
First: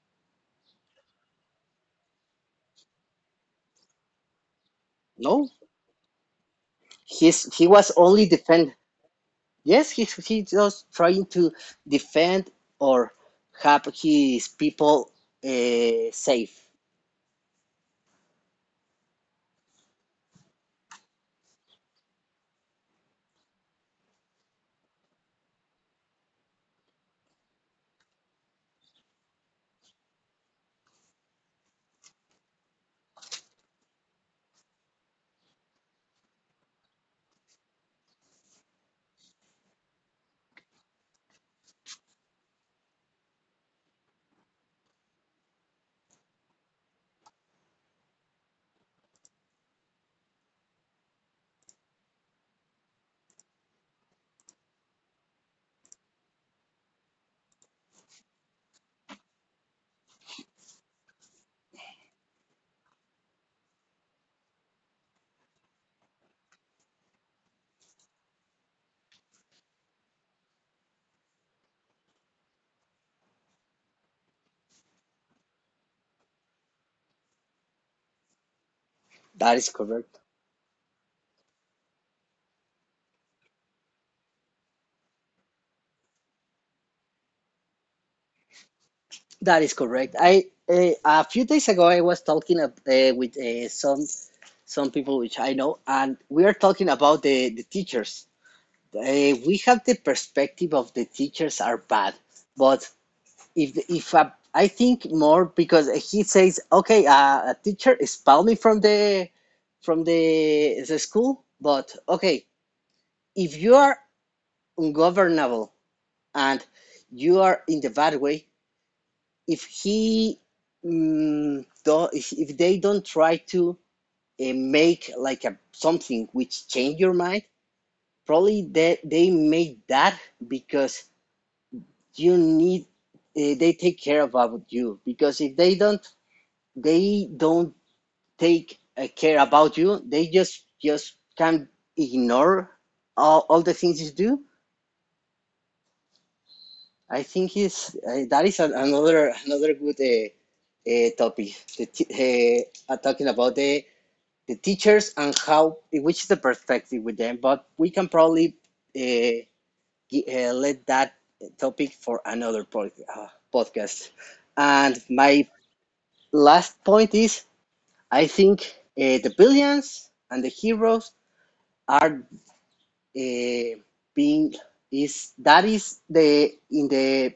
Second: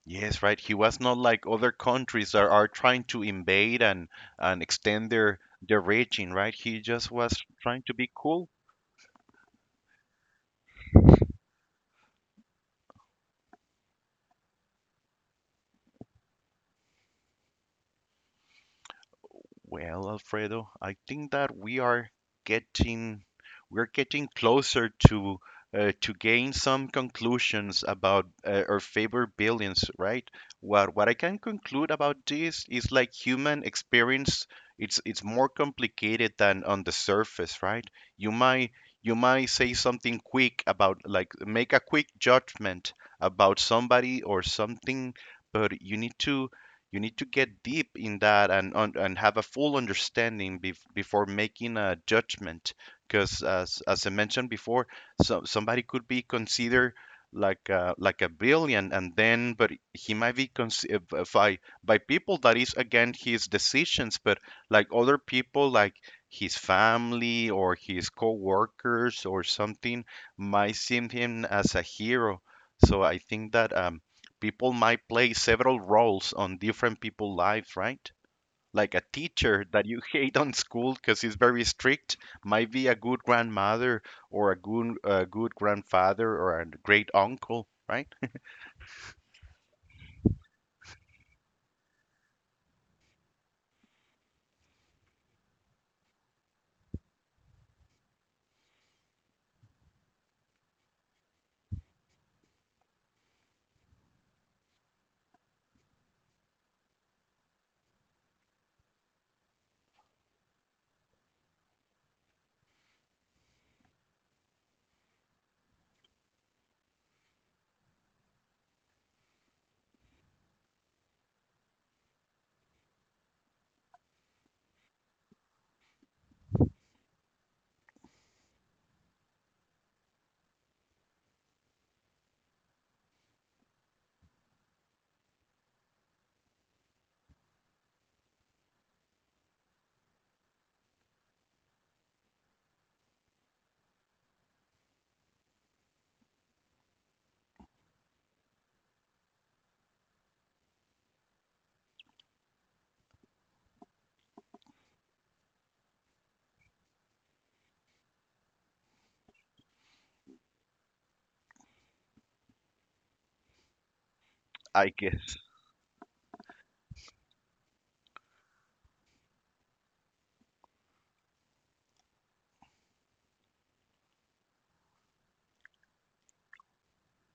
Speaker 1: Yes, right, he was not like other countries that are trying to invade and extend
Speaker 2: No,
Speaker 1: their region, right? He just was
Speaker 2: he
Speaker 1: trying
Speaker 2: was
Speaker 1: to be
Speaker 2: only
Speaker 1: cool.
Speaker 2: defend. Yes, he's just trying to defend or have his people safe.
Speaker 1: Well, Alfredo, I think that we are getting we're getting closer to gain some conclusions about our favorite billions, right? What I can conclude about this is like human experience, it's more complicated than on the surface, right? You might you might say something quick about like make a quick judgment about somebody or something, but you need to get deep in that and and have a full understanding before making a judgment. Because as I mentioned before, so somebody could be considered like a brilliant, and then but he might be considered by by people that is against his decisions, but like other people like his family or his co-workers or something might see him as a hero. So I think that people might play several roles on different people's lives, right? Like a
Speaker 2: That
Speaker 1: teacher
Speaker 2: is
Speaker 1: that you
Speaker 2: correct.
Speaker 1: hate on school because he's very strict might be a good grandmother or a good grandfather or a great uncle, right?
Speaker 2: That is correct. I, a few days ago I was talking with some people which I know, and we are talking about the teachers. We have the perspective of the teachers are bad, but if a, I think more because he says, okay, a teacher expelled me from the school. But okay, if you are ungovernable and you are in the bad way, if he if they don't try to make like a something which change your mind, probably they made that because you need, they take care about you. Because if they don't, they don't take care about you, they just can ignore all the things you do. I think is that is an, another another good topic. The talking about the teachers and how which is the perspective with them. But we can probably uh, let that topic for another podcast.
Speaker 1: I
Speaker 2: And
Speaker 1: guess.
Speaker 2: my last point is, I think the villains and the heroes are uh, being is that is the in the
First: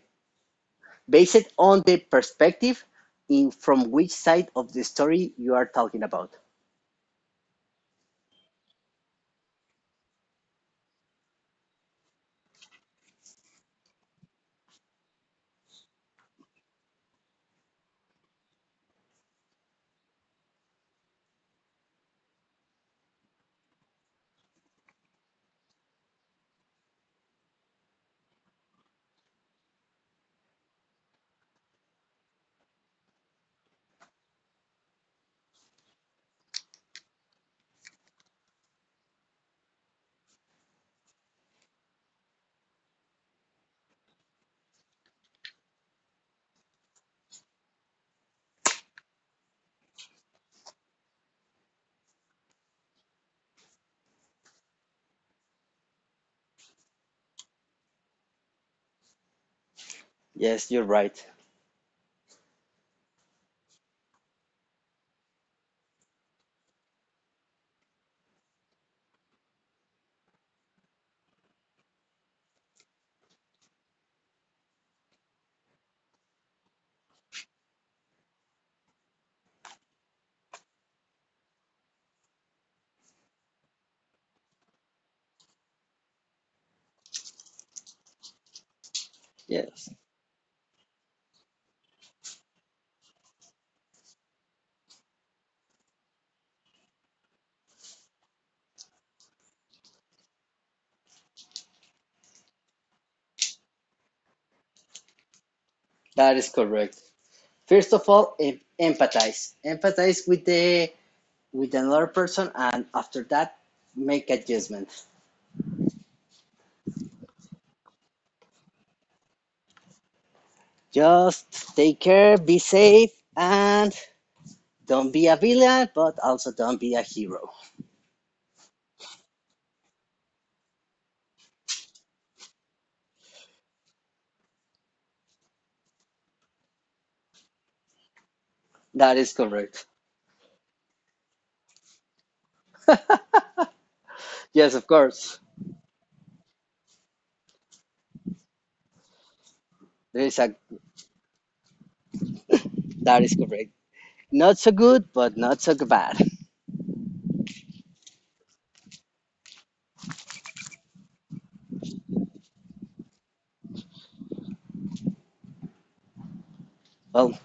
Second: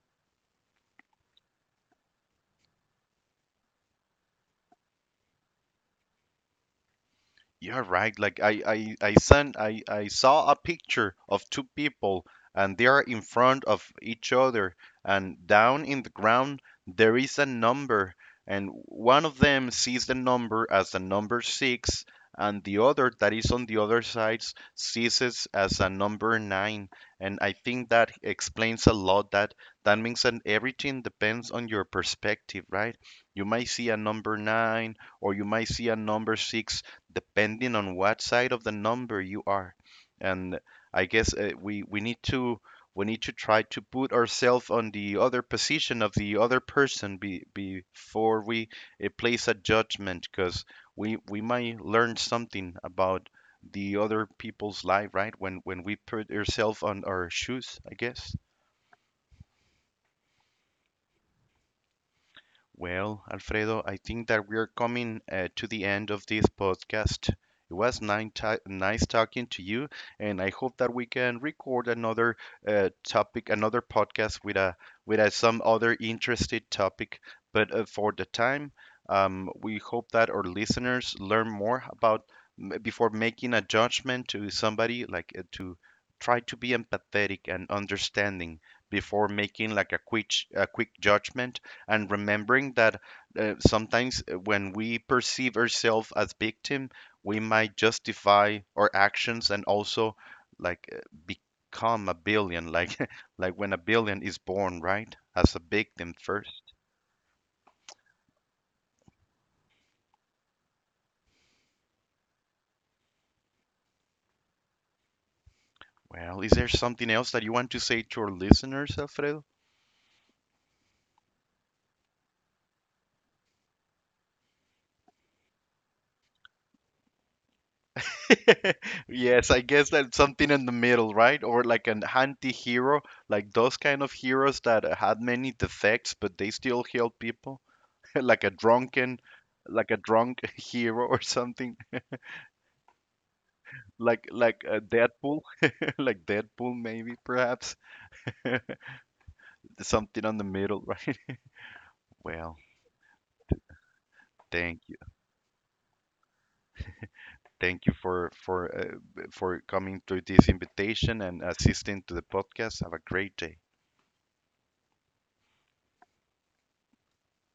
Speaker 2: based on the perspective in from which side of the story you are talking about.
Speaker 1: You're right. Like I sent, I saw a picture of two people, and they are in front of each other, and down in the ground there is a number, and one of them sees the number as the number six, and the other that is on the other side sees it as a number nine. And I think that explains a lot. That that means that everything depends on your perspective, right? You might see a number nine, or you might see a number six depending on what side of the number you are. And I guess we need to try to put ourselves on the other position of the other person before we place a judgment, because we might learn something about the other people's life, right? When we put ourselves on our shoes, I guess.
Speaker 2: Yes, you're right.
Speaker 1: Well, Alfredo, I think that we're coming to the end of this podcast. It was nine ti nice talking to you, and I hope that we can record another topic, another podcast with a, some other interested topic. But for the time, we hope that our listeners learn more about before making a judgment to somebody, like to try to be empathetic and understanding before making
Speaker 2: Yes,
Speaker 1: like a quick judgment and remembering that sometimes when we perceive ourselves as victim, we might justify our actions and also like become a billion like like when a billion is born, right, as a victim
Speaker 2: that is
Speaker 1: first.
Speaker 2: correct. First of all, empathize, empathize with the with another person, and after that, make adjustment.
Speaker 1: Well, is there something else that you want to say to our listeners, Alfredo?
Speaker 2: Just take care, be safe, and don't be a villain, but also don't be a hero.
Speaker 1: Yes, I guess that's something in the middle, right? Or like an anti-hero, like those kind of heroes that had many defects but they still heal people. Like a drunken,
Speaker 2: That is
Speaker 1: like a
Speaker 2: correct.
Speaker 1: drunk hero or something, like a
Speaker 2: Yes, of
Speaker 1: Deadpool,
Speaker 2: course.
Speaker 1: like Deadpool maybe perhaps. Something
Speaker 2: There
Speaker 1: on the
Speaker 2: is a,
Speaker 1: middle, right? Well,
Speaker 2: that is correct. Not so
Speaker 1: thank you,
Speaker 2: good, but not so bad.
Speaker 1: thank you for for coming to this invitation and assisting to the podcast. Have a great day.
Speaker 2: Well,